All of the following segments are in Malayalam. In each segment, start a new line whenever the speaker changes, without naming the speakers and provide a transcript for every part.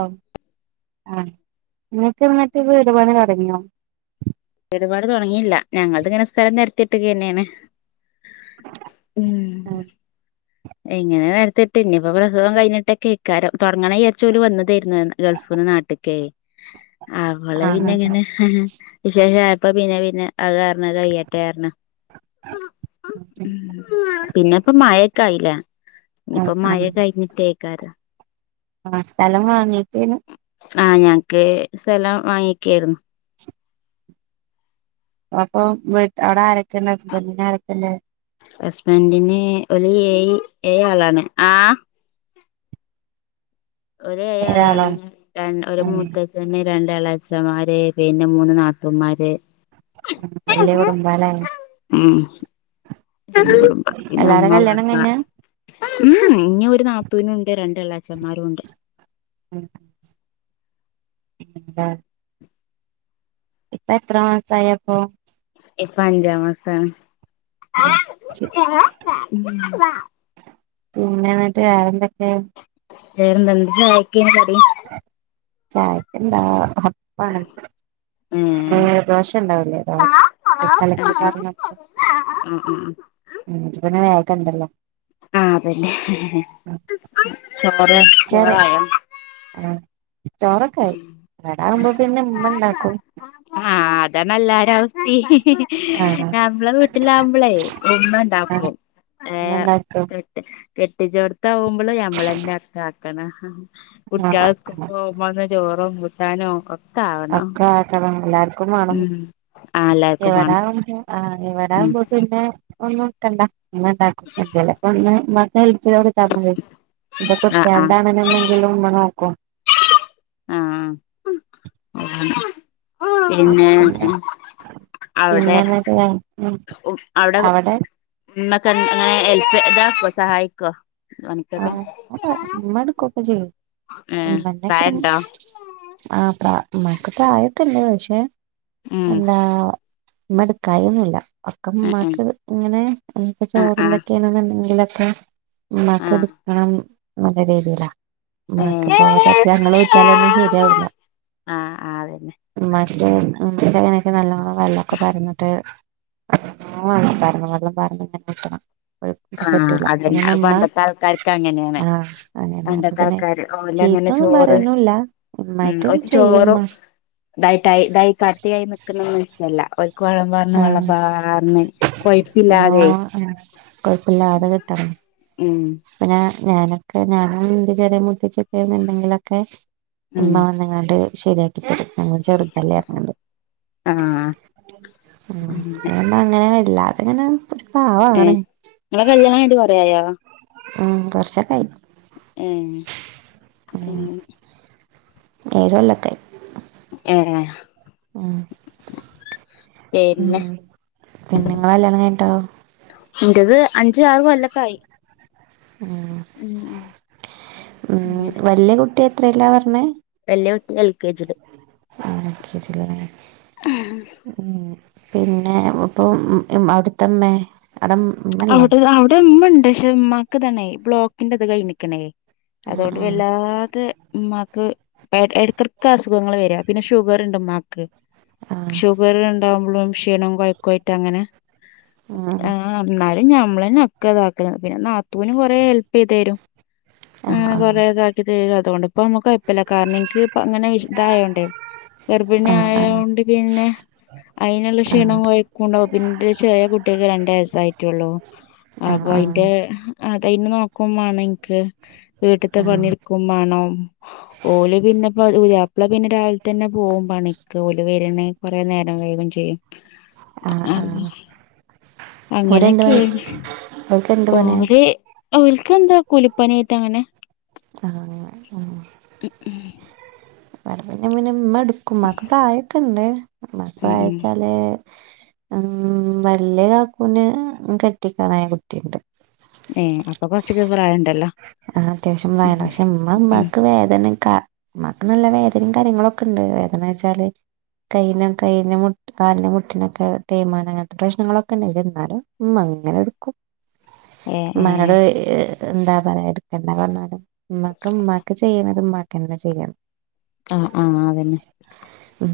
ആം ആഹ് ഇങ്ങക്ക് മറ്റെ വീട് പണി തൊടങ്ങിയോ?
വീട് പണി തൊടങ്ങിയില്ല ഞങ്ങൾത് ഇങ്ങനെ സ്ഥലം നെരത്തിട്ടേക്കെന്നെയാണ്. ഉം എങ്ങനെ നെരത്തിട്ട് ഇനിയിപ്പൊ പ്രസവം കഴിഞ്ഞിട്ട്ക്കെക്കാരം തൊ ടങ്ങണെ വിയാരിച്ച് ഓല് വന്നതെര്ന്നു ഗൾഫ് ന്ന് നാട്ട്ക്കെ
ആ
അവള്
ആ
പിന്നെ ഇങ്ങനെ ഹെ ഹെ വിശേഷായപ്പോ പിന്നെ പിന്നെ അഹ് കാരണം അഹ്‌ കയ്യട്ടെന്ന്
[inaudible]
പിന്നെ ഇപ്പ മഴക്കായിലെ
ആ
ഇഞ്ഞിപ്പ
ആ
മഴ കഴിഞ്ഞിട്ടേക്കാരം
ആ സ്ഥലം വാങ്ങിക്കേനു
ആ ഞങ്ങക്ക് സെലം വാങ്ങിക്കേര്ന്നു
അപ്പൊ വീട്ട് അടെ ആരൊക്കെണ്ട് ഹസ്ബന്റ് ന് ആരൊക്കെല്ലേ
ഹസ്ബന്റ്ന് ഓല് ഏഴ് ഏഴാളാണ് ആ ഓര്
ഒരാളോ
ഏഴാളാണ് മ് രൺ ഒരു
ഉം
മൂത്തച്ചന് രണ്ടളെച്ചമാര് പിന്നെ മൂന്ന് നാത്തൂമാര്
വല്ല്യ കുടുംബാല്ലേ
ഉം
ഉം
പിന്നെ
എല്ലാരെ
ഉമ്മ
കല്യാണം
വാപ്പ
കഴിഞ്ഞാ
മ് മ് ഇഞ്ഞ് ഒരു നാത്തൂന്ണ്ട് രണ്ട്ളച്ചൻമാരുണ്ട്
[inaudible] ഇപ്പ എത്ര മാസായപ്പം
ഇപ്പ അഞ്ചാമാസാ
അ [inaudible]
[inaudible]
പിന്നെ ന്നിട്ട് വേറെ എന്തെക്കെ
വേറെന്ത [inaudible] ചായക്ക് കടി
ചായക്കെന്താ അപ്പാണ്
ഏഹ്
ദോശ ഉണ്ടാവൂലെ ഇ കലക്കി പാർന്ന
അ ആ
ഉം പിന്നെ വേഗ ഇണ്ടല്ലോ
ആ അതന്നെ ചോറ്
ഉം ചെറി
ചോറായൊ
ആ ചോറൊക്കായി ഇവിടാവുമ്പോ പിന്നെ ഉമ്മ ഇണ്ടാക്കും
ആ അതാണല്ലാ എല്ലാവരെയും അവസ്ഥ ഹി ഹി ഹി
ആഹ്
നമ്മളെ വീട്ടിലാവുമ്പളേ
ആഹ്
ഇമ്മണ്ടാക്കും ഏ
ഉമ്മ ഇണ്ടാക്കും
കേട്ട് കെട്ടിച്ചെടുത്താവുമ്പള്
ആഹ്
ചോറോ മുത്താനോ ഒക്ക
അക്ക [unintelligible] ക്ക മാണം
ഉം ആഹ് എല്ലാർക്കും വാണം
ഇവിടാവുമ്പ പി ആ ഇ
ഉം
വിടാവുമ്പോ പിന്നെ ഒന്ന്ത്തണ്ട ഇമ്മ ഇണ്ടാക്കും ചിലപ്പ ഒന്ന് ഇമ്മാക്ക് ഹെല്പ് ചെയ്തുകൊടുക്കും ഇതാവുമ്പള് ഇത്
ആഹ്
കുട്ടി
ആഹ്
കു [inaudible]
ആഹ് പിന്നെ അവിടെ
പിന്നെ എന്തൊക്കെണ്
അവിടെ മ്മക്കെ എങ്ങനെ ഹല്പ് ഇതാക്കോ സഹായിക്കോ പണിക്കൊക്കെ
ആഹ മ്മട്ക്കൊക്കെ ചെയ്യും
ഏഹ്
മ്മന്റത്ര
പ്രായണ്ടോ
മ്മാക്ക് പ്രായോട്ടില്ല പക്ഷെ
ഉം
[unintelligible] എല്ലാ മ്മ എടുക്കായിഒന്നുല്ല ഒക്കെ
ഉം
മ്മാക്ക് ഇങ്ങനെ എന്ത
ഉം ആഹ്
ചോറ്ന്തൊക്കെയാണെന്നുണ്ടെങ്കിലൊ- ക്കെ മ്മാക്ക്
ആഹ്
ഇട്ക്കണം ന്നൊള്ള രീതിയിലാ മ്മാക്ക് ചോറ്
ആഹ്
ചെല്പം ങ്ങങ്ങള്
ആഹ്
ഊറ്റി യാലൊന്നും ശരിയാവൂല
ആഹ് അതന്നെ
അങ്ങനെയൊക്കെ നല്ലോണം വെള്ളൊക്കെ പാർന്നിട്ട് നല്ലോണം വള്ളം പാരണം വള്ളം പാർന്നിട്ടെന്നേ ഊറ്റണം
ആഹ്
പറ്റൂല
അതന്നെ
അപ്പോത്തിന്
അത്
മ്മാ
പണ്ടത്തെ ആൾക്കാർക്ക് അങ്ങനെയാണ്
ആഹ അങ്ങനെ അപ്പൊ
പണ്ടത്തെ
പിന്നെ
ആൾക്കാര് ഓലങ്ങനെ
ചീത്തൊന്നും
ചോറ്
പറയൊന്നുംല്ല. മ്മായിട്ടും ചെയ- ചെയ്യുമ്മ [unintelligible]
അതായിട്ടായി കട്ടിയായി നിക്കണൊന്നും ഇഷ്ടല്ല. ഓല്ക്ക് വെള്ളം പാർന്ന്
ആ
വെള്ളം പാർന്ന് കൊ - കൊഴുപ്പില്ലാതെ
കൊഴുപ്പില്ലാതെ കിട്ടണം
ഉം
പിന്നെ ഞാനൊക്കെ ഞാനും ഇന്റെ ചെറിയ മൂത്തച്ചിയൊക്കെ എന്നുണ്ടെങ്കിലൊക്കെ-
ഉം
ഉമ്മ വന്നങ്ങണ്ട് ശരിയാക്കി തരും ഞങ്ങ ചെറുതല്ലേ പറഞ്ഞുങ്ങണ്ട്
ആഹ്
ഉം
അങ്ങനെ
അതോണ്ട് അങ്ങനെ വരില്ല
ഏ നിങ്ങളെ കല്യാണം കഴിഞ്ഞിട്ട് കൊറേ ആയോ
ഉം കൊറച്ചൊക്കെ ആയി
ഏ എങ്ങനെ
നേരമില്ല അക്കെ
ഏ
ഉം
പിന്നെ
ഉം പിന്നെ നിങ്ങളെ കല്യാണം കഴിഞ്ഞിട്ടോ
എന്റത് അഞ്ച് ആറ് കൊല്ലൊക്കെ ആയി ഉം ഉം
ഉം
അങ്ങനെ
വല്യ കുട്ടി എത്രേലാ പറഞ്ഞേ
വല്യ കുട്ടി എൽ കെ ജി ല്
ആ എൽ കെ ജി ല് ലെ ഉം പിന്നെ ഇപ്പം അവിടുത്തമ്മേ അവിടെ ഉമ്മല്ലേ
അവിടെ അവിടെ ഉമ്മ ഉണ്ട് പക്ഷെ ഉമ്മാക്ക് തണേ ബ്ലോക്കിന്റെ കഴിഞ്ഞക്ക്ണേ
ആ
അതോണ്ട്
ആ
വല്ലാതെ- ഉമ്മാക്ക് ഇടയ്ക്കിടക്ക് അസുഖങ്ങള് വര പിന്നെ ഷുഗർ ഉണ്ട് ഉമ്മാക്ക്
ആ
ഷുഗർ ഉണ്ടാവുമ്പളും ക്ഷീണംവും കൊയ്ക്കും ആയിട്ട് അങ്ങനെ-
ആഹ
ആ, എന്നാലും ഞമ്മളന്നേ ഒക്കെ ഇതാക്കണത്. പിന്നെ നാത്തൂനും കുറേ ഹെൽപ് ചെയ്തരും ആ കൊറെ ഇതാക്കി തരും അതുകൊണ്ട് ഇപ്പ നമ്മുക്ക് കൊ - കൊഴപ്പല്ല കാരണം എനിക്ക് ഇങ്ങനെ ഇതായൊണ്ടേ ഗർഭിണി
ആ ആ
ആയൊണ്ട് പിന്നെ അതിനുള്ള
ആ ആ
ക്ഷീണം കൊയക്കും ണ്ടാവും പിന്നെ ചെറിയ കുട്ടിക്ക് രണ്ട് വയസായി- പറ്റുള്ളൂ അപ്പൊ
ആ
അതിന്റെ അതയ്നെ നോക്കുമ്മാണം ഇനിക്ക്- വീട്ട്ത്തെ പണിട്ക്കുമ്മാണം ഓല് പിന്നെപ്പ പുത്യാപ്ല പിന്നെ രാവിലെ തന്നെ പോകുമ്പ- ഓല് വരണേ കൊറെ നേരം കൈയും ചെയ്യും
ആ ആ
അ
ആ
അങ്ങനെ-
ഓരെന്ത് പണി
അങ്ങനെക്കേണ്.
അവർക്ക് എന്ത് പണിയാ
ഓല് ഓല്ക്കെന്താ കൂലിപ്പണിയായിട്ട് അങ്ങനെ
ആ ആ പിന്നെ മ്മ എടുക്കും ഉമാക്ക് പ്രായൊക്കെ ഇണ്ട് മ്മാക്ക്
ഉം ഉം
പ്രായച്ചാല്- ഉം വല്യ താത്തൂന് കെട്ടിക്കാറായ കുട്ടിയുണ്ട്
ഏ അപ്പൊ കൊറച്ചൊക്കെ പ്രായംണ്ടല്ലോ
ആ അത്യാവശ്യം പ്രായ പക്ഷെ ഉമ്മ
ഉം
ഉമമാക്ക് വേദനക്ക ഉമമാക്ക് നല്ല വേദന- കാര്യങ്ങളൊക്കെ ഉണ്ട് വേദന വെച്ചാല് കൈയിലു കാലിന്റെ മുട്ടിനൊക്കെ തേമാനം അങ്ങനത്ത പ്രശ്നങ്ങളൊക്കെന്നെ വരുന്നാലും ഉമ്മ അങ്ങനെ എടുക്കും
ഏ ഏ
ഉമ്മാടെ എന്താ പറ എടുക്കണ്ട പറഞ്ഞാലും ഉമ്മക്ക് ചെയ്യണത് ഉമ്മക്ക് ചെയ്യണം
ആഹ് ആഹ അതന്നെ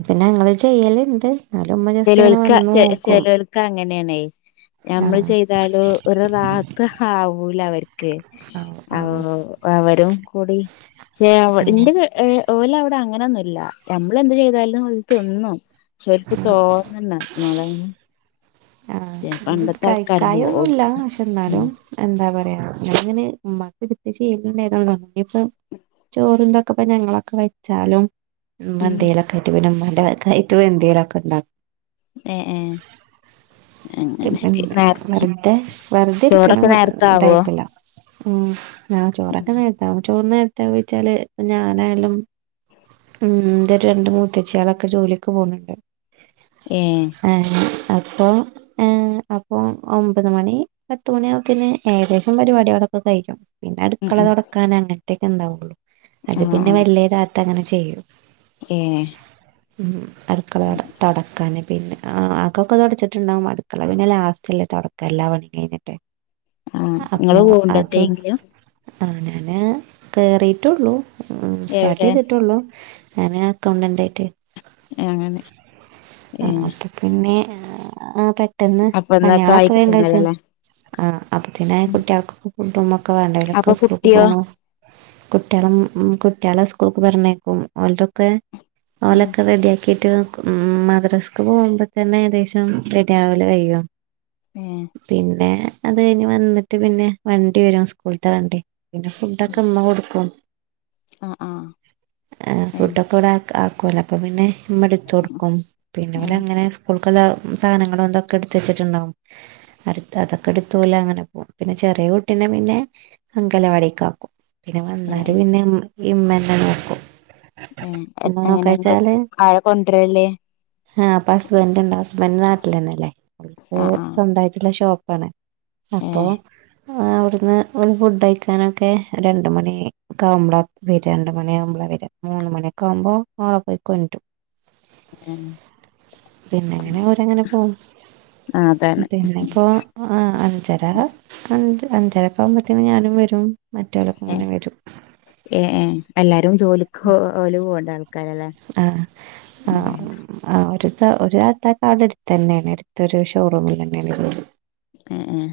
പിന്നെ അങ്ങൾ ചെയ്യലുണ്ട് എന്നാലും ഉമ്മ ജസ്റ്റ് ഇങ്ങനെ വന്ന് നോക്കും
ചെലൽക്ക അങ്ങനെയണ നമ്മള്
ആഹ്
ചെയ്താലോ ഒരു റാത് ആവൂല അവർ
ആഹ് ആഹ്
അവരും കൂടി
ഉം
എന്റെ- ഓല അവിടെ അങ്ങനെൊന്നുമല്ല നമ്മള എന്ത് ചെയ്താലല തിന്നും ഓൽക്ക് തോന്നണ്ട മളെ [unintelligible]
ആഹ ഇക്കാ ഒന്നുമല്ല
ഓൽക്ക്
പക്ഷെ
ഉം
എന്നാലും എന്താ പറയാ ഞാനിങ്ങനെ ഇമ്മാക്ക് കൃത്യ ചെയ്യലണ്ട് ഏതാന്നാലും ഇപ്പം ചോറ്ണ്ടൊ ഇപ്പ ഞങ്ങളൊക്കെ വെച്ചാലും ഇമ്മ
ഉം
എന്തേലൊക്കായിട്ടു പിന്നെ ഇമ്മ വകായിട്ട് എന്തലൊക്കെണ്ടാ
ഏ ഏ അങ്ങനെയൊക്കെ നേര
[unintelligible] വെറുതെ വെറുതേടുക്ക്ണ
ചോറൊക്കെ
മാ
നേരത്തെ ആവോ
ഇതായിട്ടല്ല ഉം ഞാൻ ചോറൊക്കെ നേരത്താവും ചോറ് നേരത്താവുച്ചാല് ഞാനായാലും ഉം ഇന്റെ രണ്ട് മൂത്തച്ചിയാളൊക്കെ ജോലിക്ക് പോവ്ന്നുണ്ട്
ഏ
ഏഹ് അപ്പം ഏ അപ്പൊ ഒമ്പത് മണി പത്തുമണിയാകുമ്പത്തേന് ഏകദേശം പരിപാടികളൊക്കെ കഴിയും പിന്നെ
ഉം
അടുക്കള
ഉം
തൊടക്കാന് അങ്ങനത്തക്കെ ഇണ്ടാവുള്ളു അത്
ആ
പിന്നെ
ആ
വല്ല്യ താത്ത അങ്ങനെ ചെയ്യും
ഏ
ഉം അടുക്കള തൊടക്കാന് പിന്നെ ആ അകൊക്കെ തൊടച്ചിട്ടുണ്ടാവും അട് ക്കള പിന്നെ ലാസ്റ്റ്ല്ലേ തൊടക്ക എല്ലാ പണി കഴിഞ്ഞിട്ട്
ആ
അപ്പൊ
ഇങ്ങള് പോവ്ണ്ടോ
അതും
എത്തേങ്കിലും
ആ ഞാന് കയറിയിട്ടുള്ളൂ ഉം
എവിടെ
സ്റ്റാർട്ടെയ്തിട്ടുള്ളൂ ഞാനെ അക്കൗണ്ടന്റായിട്ട്
അങ്ങനെ
ആ
ഏ
അപ്പൊ പിന്നെ ആ പെട്ടെന്ന്
അപ്പൊന്നൊക്കെ ആയി
പണിയാളൊക്കെ വേം കഴിച്ചും
കിട്ടണല്ലോല്ലേ
ആഹ് അപ്പൊത്തിന് കുട്ട്യാൾക്ക് ഫുഡ് ഫുഡുമൊക്കെ വേണ്ടെ ഓലൊക്കെ
അപ്പൊ
സ്കൂൾ
കുട്ടിയോ
പോണോ കുട്ട്യാള ഉം ഉം കുട്ട്യാളെ സ്കൂൾക്ക് പറഞ്ഞേക്കും ഓല്തൊക്കെ
ഉം
ഓലൊക്കെ റെഡിയാക്കിട്ട് നിക്കും ഉം മദ്രാസക്ക് പോവുമ്പതന്നെ ഏകദേശം റെഡിയാവ ല് കഴിയ്യും
ഏ
പിന്നെ അത് കഴിഞ്ഞ് വന്നിട്ട് പിന്നെ വണ്ടി വരും സ്കൂള്ത്തെ വണ്ടി പിന്നെ
ഉം
ഫുഡൊക്കെ ഇമ്മ കൊടുക്കും
ആഹ് ആഹ് ഏ
കാക്കൂനൊക്ക പിന്നെ ഇമ്മെടുത്ത് കൊടുക്കും പിന്നെ
ഏഹ്
ഓലങ്ങനെ സ്കൂൾക്കുള്ള ഉം സാധനങ്ങളും എന്തൊ ക്കെ എടുത്ത് വെച്ചിട്ടുണ്ടാവും അട്ത്താ അതൊക്കെട്ത്ത് ഓലങ്ങനെ പോവും പിന്നെ ചെറിയ കുട്ടിനെ പിന്നെ അങ്കലവാടീക്കാക്കും പിന്നെ
ഏഹ്
വന്നാലും
ഏഹ്
പിന്നെ ഇമ്മന്നെ നോക്കും
ഏഹ് അങ്ങനെ ഇങ്ങള്
നോക്കാച്ചാല്
ആരാ കൊണ്ടരല്
ആ ഹസ്പ്പന്റുണ്ടാവും ഹസ് ബന്റ് നാട്ടിലന്നെല്ലേ അവര്ക്ക്
ആഹ് ആഹ്
സ്വന്തായിട്ടുള്ള ഷോപ്പാണ് അപ്പൊ
ഏഹ്
ആ അവിടുന്ന് ഓല് ഫുഡഴിക്കാനൊക്കെ രണ്ട് മണി ഒക്കാവുമ്പള വരാ രണ്ട് മണി ആവുമ്പളാ വരാ മൂന്ന് മണിയൊക്കാവുമ്പോ ഓളെ പോയികൊണ്ടരും
ഏഹ്
പിന്നെങ്ങനെ ഓലങ്ങനെ പോവും
ആഹ് അതാണ്
പിന്നെ ഇപ്പോ ആ അഞ്ചരാ അഞ് അഞ്ചരാക്കാവുമ്പത്തേനും ഞാനും വരും മറ്റവരൊക്കെ
ഏ
ഇങ്ങനെ വരും
ഏ ഏ എല്ലാരും ജോലി ക്കോല് പോണ്ടാള്ക്കാരല്ലേ ഉം
ഒരുത്ത ഒരു താത്തക്കാടെ അടുത്തന്നെയാണ് എടുത്തൊരു ഷോറൂമിൽ തന്നെയാണ്ത്
ആ ആ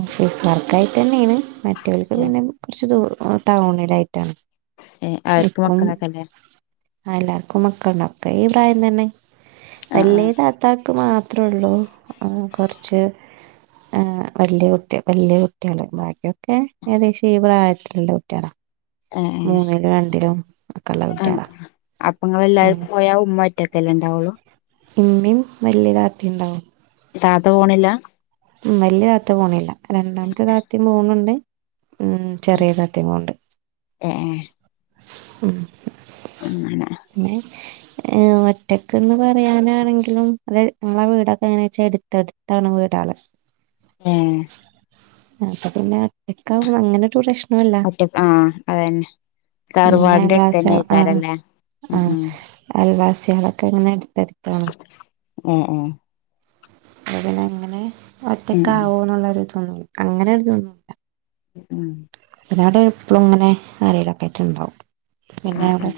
ഓഫീസ് വർക്കായിട്ടെന്നേണ് മറ്റോല്ക്ക്
ഏഹ്
പിന്നെ കൊറച്ചു ദൂ ഓന് ടൗണിലായിട്ടാണ്
ഏ അവർക്ക്
നിൽക്കും
മക്കളാക്കല്ലേ
ആ എല്ലാവർക്കും മക്കളുണ്ട് ഒക്കെ ഈ പ്രായം തന്നെ
ആഹ്
വല്ല്യ
ആഹ്
താത്താക്ക് മാ ത്രള്ളൂ ആ കൊറ്ച്ച്
[unintelligible]
വല്ല്യ കുട്ടി വല്ല്യ കുട്ട്യാള് ബാക്കിയൊക്കെ ഏകദേശം ഈ പ്രായത്തിലുള്ള കുട്ട്യാളാ
ഏഹ് ഏഹ്
മൂന്നിലും രണ്ടിലും ഒക്കെള്ള കുട്ട്യാളാ
അപ്പങ്ങളല്ലാരും പോയാ ഉമ്മ ഒറ്റക്കല്ലേ ഉണ്ടാവുള്ളു
ഇമ്മിം വല്ല്യ താത്തിണ്ടാവും
താത്ത പോണില്ല
ഉം വല്ല്യ താത്ത പോണില്ല രണ്ടാമത്തെ താത്തിം പോണുണ്ട് ഉം ചെറിയ താത്തിം പോണുണ്ട്
എ ഏ
ഉം
അങ്ങനെ
ഒറ്റയ്ക്കന്ന് പറയാനാണെങ്കിലും അ ഞങ്ങളെ വീടൊക്കെ എങ്ങനാ വെച്ചാ എട്ത്ത്ടുത്തണ വീടാ ണ്
ഏ
അപ്പൊ പിന്നെ ഒറ്റക്കാ അങ്ങനെരു പ്രശ്
ഒറ്റക്ക് ആ അതന്നെ
അങ്ങനെ
തർവാട്ന്റെ
അയൽവാസി
എട്ത്തെന്നെ ഏ യിക്കാരല്ലേ ഉം ഉം
വാസിയളൊക്കെ ഇങ്ങനെ എട് ത്തട്ത്താണ്.
എ ഏ
അ പിന്നെ അങ്ങനെ ഒറ്റക്ക
ഉം
ആകോന്നുള്ള ഒരു തോന്ന് അങ്ങനെ ഒരു തൊന്നുല്ല
ഉം
പിന്നെ അവിടെ എപ്പ്ളുങ്ങനെ ആരേലൊക്കെ ആയിട്ട്ണ്ടാവും പിന്നെ
ആഹ്
അവിടെ
ആഹ്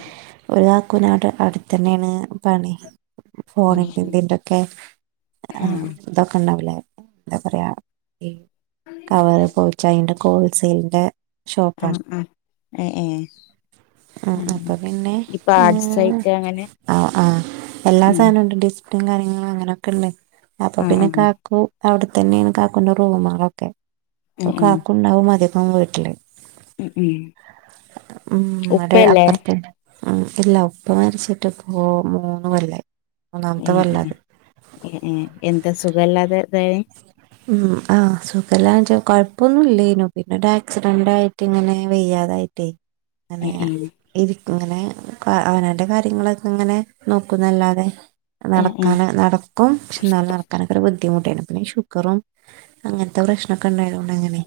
ഒരു കുനാട് അടുത്ത തന്നെയാണ് പണി
ഉം
ഫോണിന്റെ ഇന്തിന്റൊക്കെ
ഉം
ഇതൊക്കെ ഇണ്ടാവുല്ലേ എന്താ പറയാ കവറ് പോച്ച അയിന്റെ ക്കെ ഹോൾസെയിലിന്റെ
ആഹ
ഷോപ്പാണ്
ആഹ എ ഏ അ
അപ്പൊ
ഈ പാട്സായിട്ട് അങ്ങനെ
ആ ആഹ് എല്ലാ
ഉം
സാനം ഇണ്ട് ഡിസ് കാര്യങ്ങളും അങ്ങനെയൊക്കെ ഉണ്ട്. അപ്പൊ
ആഹ്
പിന്നെ
ആഹ്
കാക്കു അവിടെത്തന്നെയാണ് കാക്കുന്റെ റൂമുകളൊക്കെ പ്പ
ഉം ഉം
കാക്കുണ്ടാവും അധികം വീട്ട്ല്
ഉം ഉം
ഉം ഒരു
ഉപ്പല്ലേ
അപ്പർത്തെ ആ ഇല്ല ഉപ്പ മര്ച്ചിട്ട് പ്പൊ മൂന്നു കൊല്ലായി.
ഏ
മൂന്നാമത്തെ കൊല്ലാ അത്
എന്താ സുഖല്ലാതെ ഇതായെ
ഉം ആ സുഖല്ലാ കൊഴപ്പൊന്നും ഇല്ലനോ പിന്നെ ഒരു ആക്സിഡന്റ് ആയിട്ട് ഇങ്ങനെ വെയ്യാതായിട്ടേ അങ്ങനെ
ഏ ഏ
ഇ ഇങ്ങനെ അവനാന്റെ കാര്യങ്ങളൊക്കെ ഇങ്ങനെ നോക്കുന്നല്ലാതെ
ഏ ഏ
നടക്കാന നടക്കും പക്ഷെ എന്നാലും നടക്കാനൊക്കെ ഒരു ബുദ്ധിമുട്ടേ ന്നു പിന്നെ ശു ഗറും അങ്ങൻത്തെ പ്രശ്നക്കെ ഇ ണ്ടായതോണ്ട് അങ്ങനെ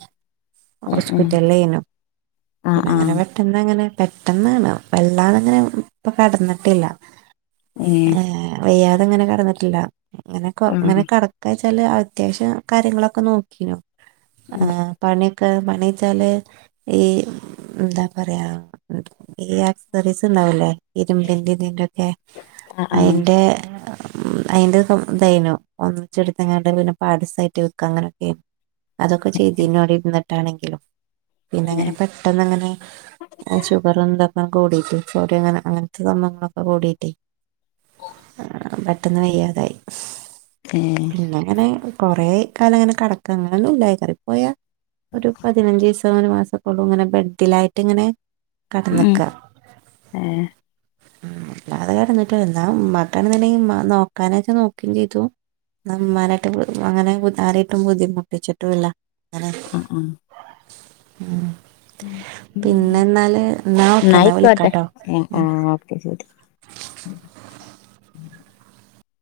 ഏ ഏ
ഹോസ്പിറ്റല്ലേ നു
ആഹ്
പിന്നെ അങ്ങനെ
ആഹ്
പെട്ടെന്ന് അങ്ങനെ പെട്ടെന്നാണ് വെല്ലാതങ്ങനെ ഇപ്പ കടന്നിട്ടില്ല.
ഏ
വയ്യാതെ ഇങ്ങനെ കെട്ന്നിട്ടില്ല. ഇങ്ങനെ ഇങ്ങനെ
ആഹ്
കടക്ക ച്ചാല് അത്യാവശ്യം കാര്യങ്ങളൊക്കെ നോക്കീനു
ഉം
പ പണിച്ചാല് ഈ ന്താ പറയാ ഈ ആക്സസറീസ് ല്ലേ ഇരുമ്പിന്റിം ഇതിന്റൊക്കെ
ആഹ്
അയി
ആഹ്
ന്റെ ഉം അയിന്റെ ഇതായിനു ഒന്നിച്ചെടുത്ത്ങ്ങാണ്ട് പിന്നെ പാട് സായിട്ട് വിക്ക അങ്ങനൊക്കെയ അതൊക്കെ ചെയ്തീനു അവ്ടെ ഇരുന്നിട്ടാണെങ്കിലും പിന്നെ അങ്ങനെ
ഏ
പെട്ടെന്ന് അങ്ങനെ ഷുഗർ എന്താ കൂടിട്ട് സോഡിയം അങ്ങനെ അങ്ങനത്തെ സംഭങ്ങളൊക്കെ കൂടിട്ടേ ആ പെട്ടെന്ന് വയ്യാതായി
ഏ
പിന്നെങ്ങനെ കൊറെ കാലം അങ്ങനെ, കേടക്ക അങ്ങനെന്നും ഇല്ല ഏറി പോയാ ഒരു പതിനഞ്ചിസം ഒരു മാസം ഒക്കെ ഒള്ളൂ ഇങ്ങനെ ബെഡിലായിട്ട് ഇങ്ങനെ
ഉം ഏ
ഉം അല്ലാതെ കെട്ന്നിട്ടോ എന്താ ഉമ്മാക്കണെങ്കി നോക്കാനച്ച നോക്കിം ചെയ്തു ന്നാ ഉമ്മനായിട്ട് അങ്ങനെ ആരെയിട്ടും ബുദ്ധിമുട്ടിച്ചിട്ടും ഇല്ല ഇങ്ങനെ ഉം പിന്നെ എന്നാല് എന്നാ ഓക്കെ എന്നാ
ന്നായിക്കോട്ടെ
വിളിക്കാട്ടോ ഉം.
ആഹ് ഓക്കെ ശെരി. [inaudible]